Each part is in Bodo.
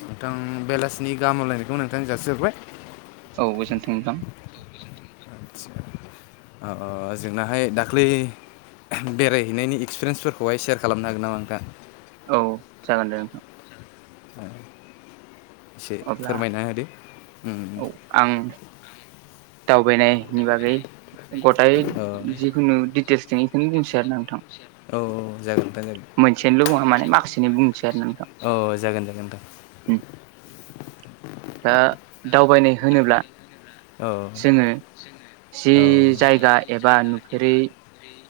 नोंथां बेलासिनि गाहामलायनायखौ नोंथां जासिहरबाय औ गोजोनथोंदां आ जोंनाहाय दाख्लै बेरायहैनायनि एक्सपिरियेन्सफोरखौहाय सेयार खालामनो हागोन नामा आंथा औ जागोन दे नोंथां औ एसे अब्ला फोरमायना होदो औ आं दावबायनायनि बागै गथाय ओ जिखुनु दिटेल्स दं बेखौनो बुंसै आरो नोंथां औ औ जागोनथां जागोन मोनसेनिल' बुङा माने जागोन माखासेनि बुंसै औ जागोन जागोन नोंथां दा दावबायनाय होनोब्ला औ जोङो जि औ जायगा एबा नुफेरै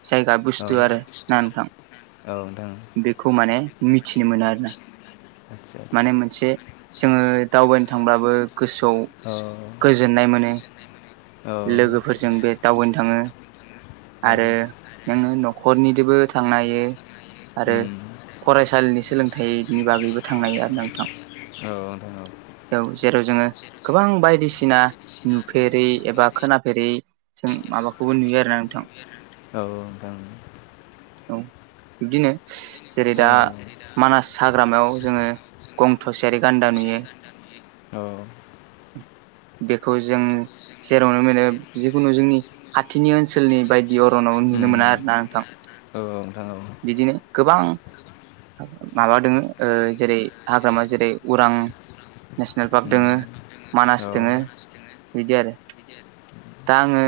जायगा बुस्थु आरो ना नोंथां औ औ नोंथां बेखौ माने मिथिनो मोनो आरो ना आदसा आदसा माने मोनसे जोंङो दावबायनो थांब्लाबो गोसोआव औ गोजोननाय मोनो औ लोगोफोरजों बे दावबायनो थांङो औ आरो नोङो नखरनिजोंबो थांनो हायो आरो उम फरायसालिनि सोलोंथाइनि बागैबो थांनो औ नोंथां जेराव [inaudible] गोबां बायदिसिना नुफेरै एबा खोनाफेरै जों माबाखौबो नुयो गोंथां औ नोंथां बिदिनो जेरै औ दा मानास हाग्रामायाव जोङो गं थसेयारि गान्दा नुयो औ बेखौ जों जेरावनो मोनो जिखुनु जोंनि खाथिनि ओनसोलनि बायदि इअरनाव नुनो मोना आरोना नोंथां नुनो मोना आरोना बिदिनो गोबां माबा दोङ जेरै हाग्रामा जेरै उरां नेसनेल पार्क दोङो मानास दोङो बिदि आरो दा आङो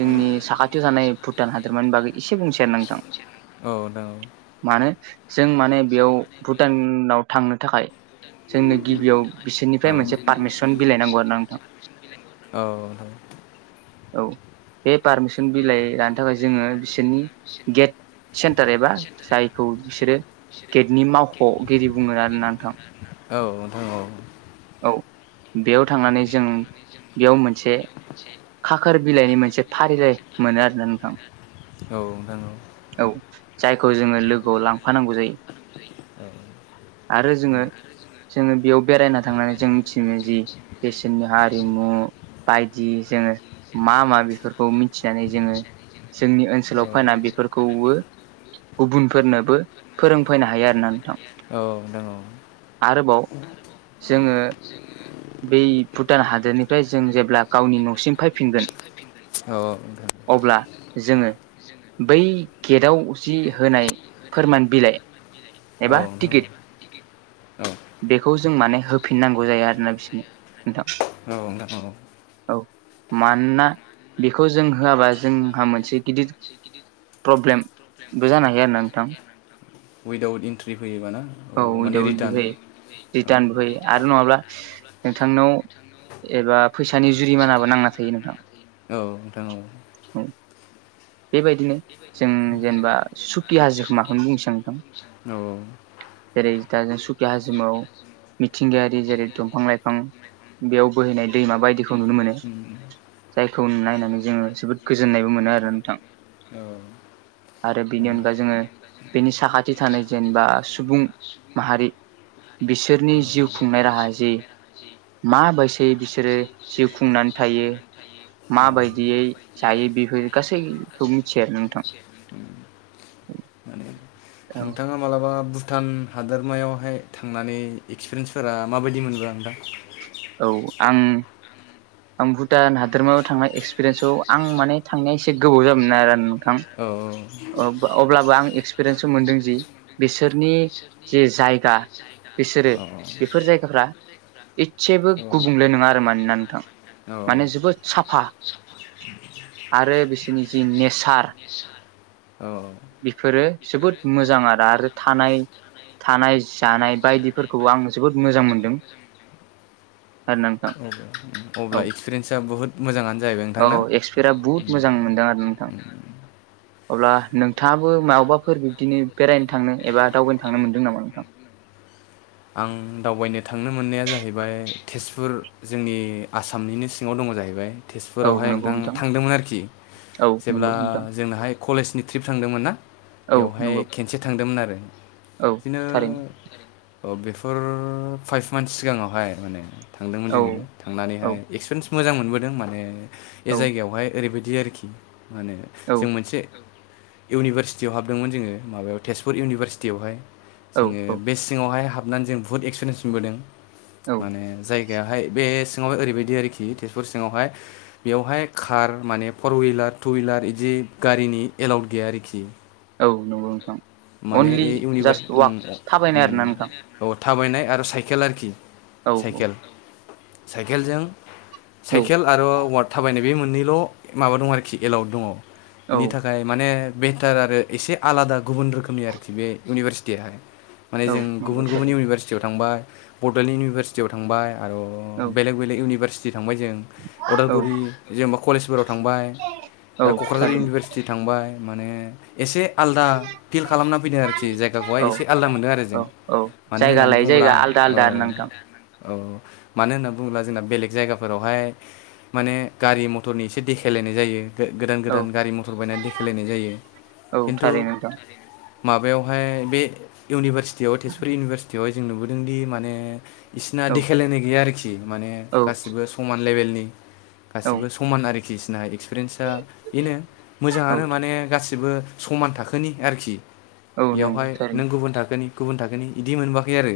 जोंनि साखाथियाव थानाय भुटान हादोरमानि बागै एसे बुंसै आरो नोंथां मानो जों माने बेयाव भुटानाव थांनो थाखाय जोंनो गिबियाव बिसोरनिफ्राय दोङो मोनसे पारमिसन बिलाइनांगौ आरो ना नोंथां औ औ बे पारमिसन बिलाइ लानो थाखाय जोङो बिसोरनि गेट सेन्टार एबा जायखौ बिसोरो गेटनि मावख'गिरि बुङो आरोना नोंथां औ नोंथां औ नोंथां औ आरो औ बेयाव थांनानै जों बेयाव मोनसे खाखोर बिलाइनि मोनसे फारिलाइ मोनो आरो ना नोंथां जोङो जोंनि औ जायखौ जोङो लोगोआव लांफानांगौ जायो आरो जोङो जोङो बेयाव बेरायना थांनानै जों मिथिनो जि बिसोरनि हारिमु। बायदि जोङो मा मा बेफोरखौ मिथिनानै जोङो जोंनि ओनसोलाव फैना बेफोरखौबो गुबुनफोरनोबो फोरोंफैनो हायो आरोना नोंथां। फोरोंबोनो आरोबाव जोङो बै भुटान हादोरनिफ्राय जों जेब्ला गावनि न'सिम फैफिनगोन। हायो आरो अब्ला जोङो बै गेटाव जि होनाय फोरमान बिलाइ एबा औ टिकेट नोंथां बेखौ जों माने होफिननांगौ जायो आरोना बिसोरनो नोंथां औ नोंथां औ नोंथां औ औ मानोना बेखौ जों होआबा जोंहा मोनसे गिदिर प्रब्लेमबो जानो हायो आरो ना नोंथां उइदाउट इन्ट्रि फैयोबाना औ माने उइदाव बिदि फैयो रिटार्न रिटार्नबो फैयो औ आरो नङाब्ला नोंथांनाव एबा फैसानि जुरिमानाबो नांना थायो नोंथां। औ नोंथां औ बेबायदिनो जों जेनेबा सुखि हाजोमाखौनो बुंनोसै नोंथां औ जेरै दा जों सुखिया हाजिमाव मिथिंगायारि जेरै दंफां लाइफां बेयाव बोहैनाय दैमा बायदिखौ नुनो मोनो। जायखौ नायनानै जोङो जोबोद गोजोननायबो मोनो आरो नोंथां औ आरो बेनि माने अनगा जोङो बेनि साखाथि थानाय जेनेबा सुबुं माहारि बिसोरनि जिउ खुंनाय राहा जे माबायसै बिसोरो जिउ खुंनानै थायो। माबायदियै जायो बेफोर गासैखौ मिथियो आरो नोंथां औ माने नोंथाङा मालाबा भुटान हादोरमायावहाय थांनानै एक्सपिरियेन्सफोरा माबायदि मोनबो आं दा औ आं आं भुटान हादोरमायाव थांनाय एक्सपिरियेन्सआव आं माने थांनाया एसे गोबाव जाबोन ना आरो नोंथां औ औ अब्लाबो आं एक्सपिरियेन्स मोनदों जि बिसोरनि जे जायगा। बिसोरो औ बेफोर जायगाफ्रा एसेबो गुबुंले नङा आरो मानोना नोंथां औ माने जोबोद साफा आरो बिसोरनि जि नेचार औ बेफोरो जोबोद मोजां आरो आरो थानाय थानाय जानाय बायदिफोरखौबो आं जोबोद मोजां मोनदों। आरो नोंथां औ अब्ला एक्सपिरियेन्सा बुहुत मोजाङानो जाहैबाय नोंथांना? औ एक्सपिरिया बुहुत मोजां मोनदों आरो नोंथां। अब्ला नोंथाङाबो माबबाफोर बिब्दिनो बेरायनो थांनो एबा दावबायनो थांनो मोन्दों नामा नोंथां? [inaudible] आं दावबायनो थांनो मोननाया जाहैबाय तेजपुर जोंनि आसामनिनो सिङाव दंङ। जाहैबाय औ तेजपुरावहाय नंगौ नोंथां थांदोंमोन आरोखि औ नंगौ जेब्ला नोंथां जोंनाहाय कलेजनि ट्रिप थांदोंमोन ना औ बेवहाय नंगौ खेनसे थांदोंमोन आरो औ बिदिनो थारैनो अ बेफर फाइभ मान्थस सिगाङावहाय माने थांदोंमोन औ जोङो औ थांनानैहाय एक्सपिरियेन्स मोजां मोनबोदों माने बे औ जायगायावहाय ओरैबायदि आरोखि माने औ जों मोनसे इउनिभारसिटियाव हाबदोंमोन जोङो माबायाव तेजपुर इउनिभारसिटियावहाय औ जोङो बे सिङावहाय हाबनानै जों बुहुत एक्सपिरियेन्स मोनबोदों औ माने जाय जायगायावाहाय बे सिङावहाय ओरैबायदि आरोखि तेजपुर सिङावहाय बेयावहाय कार माने फर हुइलार टु हुइलार बिदि गारिनि एलावउद गैया आरोखि औ नंगौ नोंथां माने अनलि जास्ट वाक इउनिभार्स थाबायनाय आरोना नोंथां औ थाबायनाय आरो साइखेल आरोखि औ साइखेल साइखेलजों औ साइकेल आरो वार्ड थाबायनाय बे मोननैल' माबा दं आरोखि एलउद दङ। औ बेनि थाखाय माने बेटार आरो एसे आलादा गुबुन रोखो रोखोमनि आरोखि बे इउनिभारसिटिया माने औ जों नंगौ गुबुन गुबुन थारैनो इउनिभारसिटियाव थांबाय बड'लेण्ड इउनिभारसिटि आयाव थांबाय आरो औ बेलेग बेलेग इउनिभारसिटि थांबाय जों औ उदालगुरि जेनेबा कलेजफोराव थांबाय आरो औ क'क्राझार थारैनो इउनिभारसिटि थांबाय माने एसे आलदा फिल खालामना फैदों आरोखि जायगाखौहाय औ एसे आलादा मोनदों आरो औ जों औ मानो जायगा होननानै लायै बुंङोब्ला जायगा आलदा औ आलदा आरो नोंथां औ मानो होननानै बुङोब्ला जोंना बेलेग जायगाफोरावहाय माने गारि मथरनि एसे देखायलायनाय जायो। गोदान औ गोदान गारि मथर बायनानै देखायेलायनाय जायो औ खिन्थु थारै नोंथां माबायावहाय बे इउनिभारसिटियाव तेजपुर इउनिभारसिटियावहाय जों नुबोदोंदि माने इसिना औ देखायलायनाय गैया आरोखि माने औ गासिबो समान लेबेलनि औ गासिबो समान आरोखि बिसिना एक्सपिरिन्सा बेनो औ मोजाङानो माने गासिब [unintelligible] गुबुन औ नंगौ थारैनो थाखोनि इदि मोनबोाखै आरो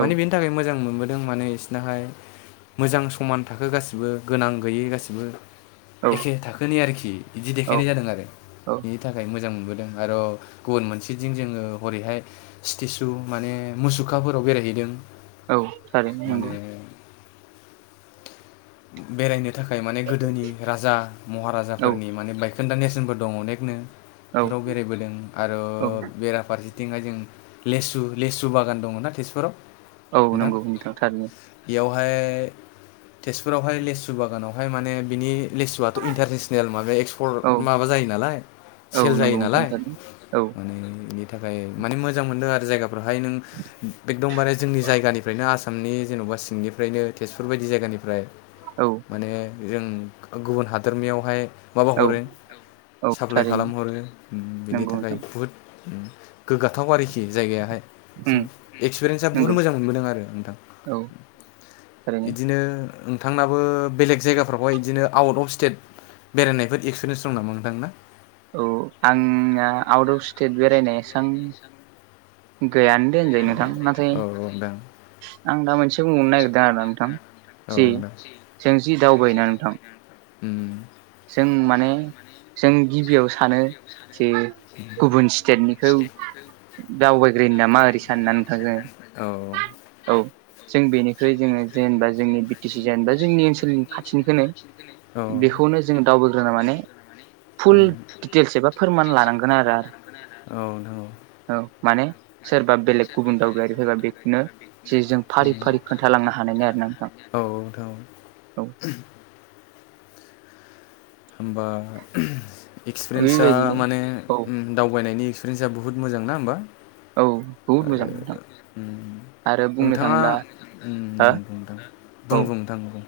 औ बेनि थाखाय मोजां मोन दों माने बिसिनाहाय मोजां समान थाखो गासिबो गोनां गैयै गासिबो औ एखे थाखोनि आरोखि बिदि औ देखायनाय जादों आरो औ बेनि थाखाय मोजां मोनबोदों आरो गुबुन मोनसेथिं जोङो हरैहाय स्टेसु माने मुसुखाफोराव बेरायहैदों औ थार नंगौ माने बेरायनो थाखाय माने गोदोनि राजा औ महाराजाफोरनि माने बायखोन्दा नेसनफोर दं अनेकनो औ बेफोराव बेरायबोदों आरो औ बेराफार बिथिंहाय जों लेसु लेसु बागान दङ ना तेजपुराव औ नंगौ नोंथां थारनो। बेहाय तेजपुरावहाय लेसु बागानावहाय माने बिनि लेसुवथ' इन्टारनेसनेल माब औ एक्सपर्ट माबा जायो नालाय औ सेल जायो। नंगौ नालाय थारैनो औ। माने बेनि थाखाय माने मोजां मोनदों आरो जायगाफ्रावहाय नों एकदमबारे जोंनि जायगानिफ्रायनो आस आसामनि जेन'बा सिंनिफ्रायनो तेजपुर बायदि जायगानिफ्राय औ माने जों गुबुन हादोरनियावहाय माबा औ हरो औ साप्लााय थारैनो खालामहरो बिनि नंगौ थाखाय नोंथां बुहुत गोग्गाथाव आरोखि खि जायगायाहाय उम एक्सपिरियेन्सा बहुत नंगौ मोजां मोनबोदों आरो नोंथां। औ थारैनो इदिनो नोंथांनाबो बेलेग जायगाफ्रावहाय बिदिनो आउट अफ स्टेट बेरायनायफोर एक्सपिरियेन्स दं नामा नोंथांना? औ आंना आउट अफ स्टेट बेरायनायसां गैयानो दोनजायो नोंथां नाथाय आं दा मोनसे बुंहरनो नागिरदों आरो नोंथां जि सोंजि दावबायोना नोंथां उम। जों माने जों गिबियाव सानो जे गुबुन स्टेटनिखौ दावबायग्रोोन नामा ओरै साननानै औ औ जों बेनिख्रुइ जोङो जेनेबा जोंनि सि जेनब जोंनि ओनसोल खाथिनिखौनो औ। [unintelligible] माने फुल दिडिटेल्स एबा फोरमान लानांगोन आरो औ नंगौ औ माने सोरबा बेलेग गुबुन दावबायारि फैबा बेखौनो जे जों फारि फारि खोन्थालांनो हानायनि आरो ना नोंथां। औथ औ होमबा एक्सपिरियेन्सा बेबायदिनो माने औ दावबायनायनि [unintelligible] बुहूत मोजां नाोमबा औ। बहुद आरो मोजां नोंथां मम आरो बुंनो नोंथाङा थांब्ला हो बुंग नोंथां औ बुंग नोंथां बुं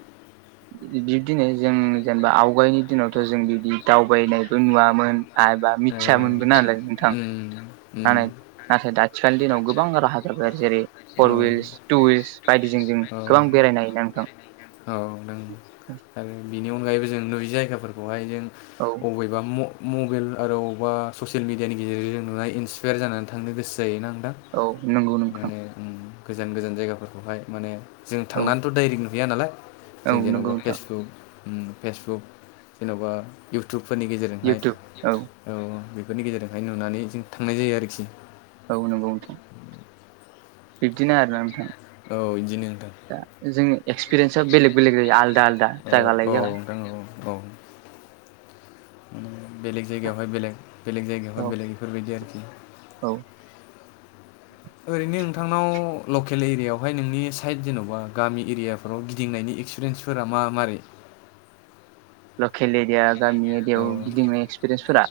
बिब्दिनो जों जेनेबा आवगायनि दिनावथ' जों बिदि दावबायनायबो नुवामोन आबा मिथिया मोनगोन नालाय नोंथां। म्म। नालाय नाथाय दा आथिखालनि दिनाव गोबां राहा जाबाय आरो जेरै फर हुइिल्स टु हिल्स बायदिजों जों गोबां बेरायनाय ना नोंथां। औ। आरो बेनि अनगायैबो जों नुि जायगाफोरखौहाय जों औ अबेबा म मबाइल आरोअबावबा ससियेल मिडियानि गेजेरजों जों नुनाय इसपायार जानानै थांनो गोसो जायोना नोंथां औ नंगौ नोंथां। माने गोजान गोजान जायगाफोरखौहाय माने जों औ थांनानैथ' डाइरेक्ट नुहैया नालाय औ जों नंगौ जेन'बा नोंथां फेसबुक फेसबुक जेन'बा इउटुब फोरनि गेजेरजोंहाय औ बेफोरनि गेजेरजोंहाय नुनानै जों थांनाय जायो आरोखि। औ नंगौ नोंथां बिब्दिनो आरोना नोंथां। औ बिदिनो नोंथां दा जोंनि एक्सपिरियेन्सआ बेलेग बेलेग ज आलादा आलादा औ जायगा लायै औ जायगा। नोंथां औ औ। बेलेग जायगायावहाय बेलेग बेलेग जायगायावहाय औ बेलेग बेफोरबायदि आरोखि। औ ओरैनो नोंथांनाव लकेल एरियायावहाय नोंनि साइद जेन'बा गामि एरियाफोराव गिदिंनायनि एक्सपिरियेन्सफोरा मा मारै? लखेल एरिया गामि एरिायाव गिदिंनाय एक्सपिरियेन्सफोरा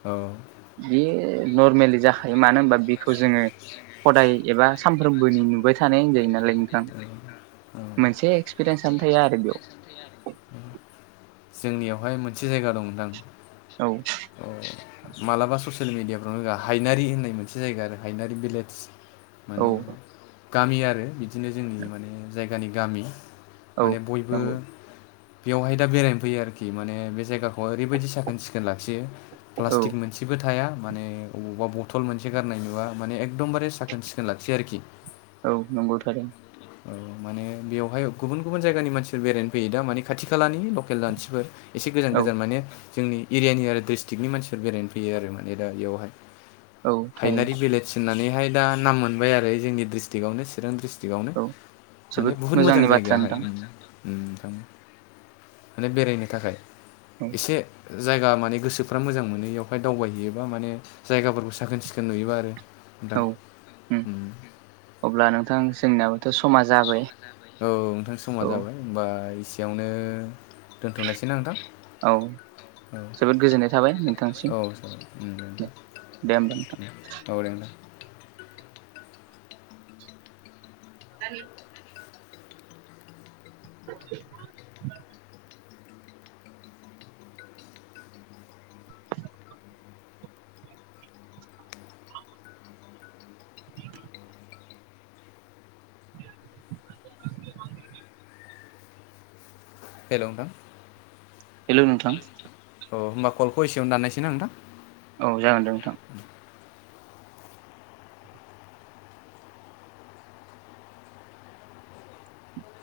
बे बेयो नर्मेलि जाखायो मानो होनबा बेखौ जोङो हदाय एबा सानफ्रोमबोनि नुबाय थानाय होनजायो नामा नालाय मोनसे एक्सपिरियेन्सनो थाया आरो बेयाव जोंनियावहाय मोनसे जायगा दंथां। औ अ। मालाबा ससियेल मिडियाफ्राव होआ हायनारि होननाय मोनसे जायगा आरो हायनारि भिलेज माने गामि आरो बिदिनो जोंनि माने जायगानि गामि। औ माने बयबो नंगौ बेवहाय दा बेरायनो फैयो आरोखि माने बे जायगाखौ ओरैबायदि साखोन सिखोन ला खियो औ प्लासतिक मोनसेबो थाया माने अबावबा बटल मोनसे गारनाय नुबा माने एख दमबारे साखोन सिखोन लाखियो आरोखि। औ नंगौ थारैनो औ माने बेवहाय गुबुन गुबुन जायगानि मानसिफोर बेरायनो फैयो दा माने खाथि खालानि लकेल मानसिफोर एसे गोजान औ गोजान माने जोंनि एरियानि आरो डिस्ट्रिक्टनि मानसिफोर बेरायनो फैयो आरो माने दा इयावहाय। औ हायनारि थारैनो भिलेज होननानैहाय दा नाम मोनबाय आरो जोंनि डिस्ट्रिक्टआवनो चिरां डिस्ट्रिक आवनो औ माने जोबोद बहुत मोजां मोजांनि बाथ्रा जायगायाहाय। नोंथां ओम नोंथां माने बेरायनो थाखाय औ एसे जायगा माने गोसोफ्रा मोजां मोनो एयावहाय दावबायहैयोबा माने जायगाफोरखौ साखोन सिखोन नुयोबा आरो। औ नोंथां ओम अब्ला नोंथां जोंनियाबोथ' समा जाबाय। औ नोंथां समा औ जाबाय होनबा एसेयावनो दोनथ'नायसै ना नोंथां? औ औ जोबोद गोजोननाय थाबाय नोंथांनिसिम थाबाय औ जाबाय। औ दे। होमबा नोंथां [inaudible] [inaudible] [inaudible] हेल' नोंथां? हेल' नोंथां! औ होनबा कलखौ एसेयावनो दान्नायसै ना नोंथां? औ जागोन दे नोंथां।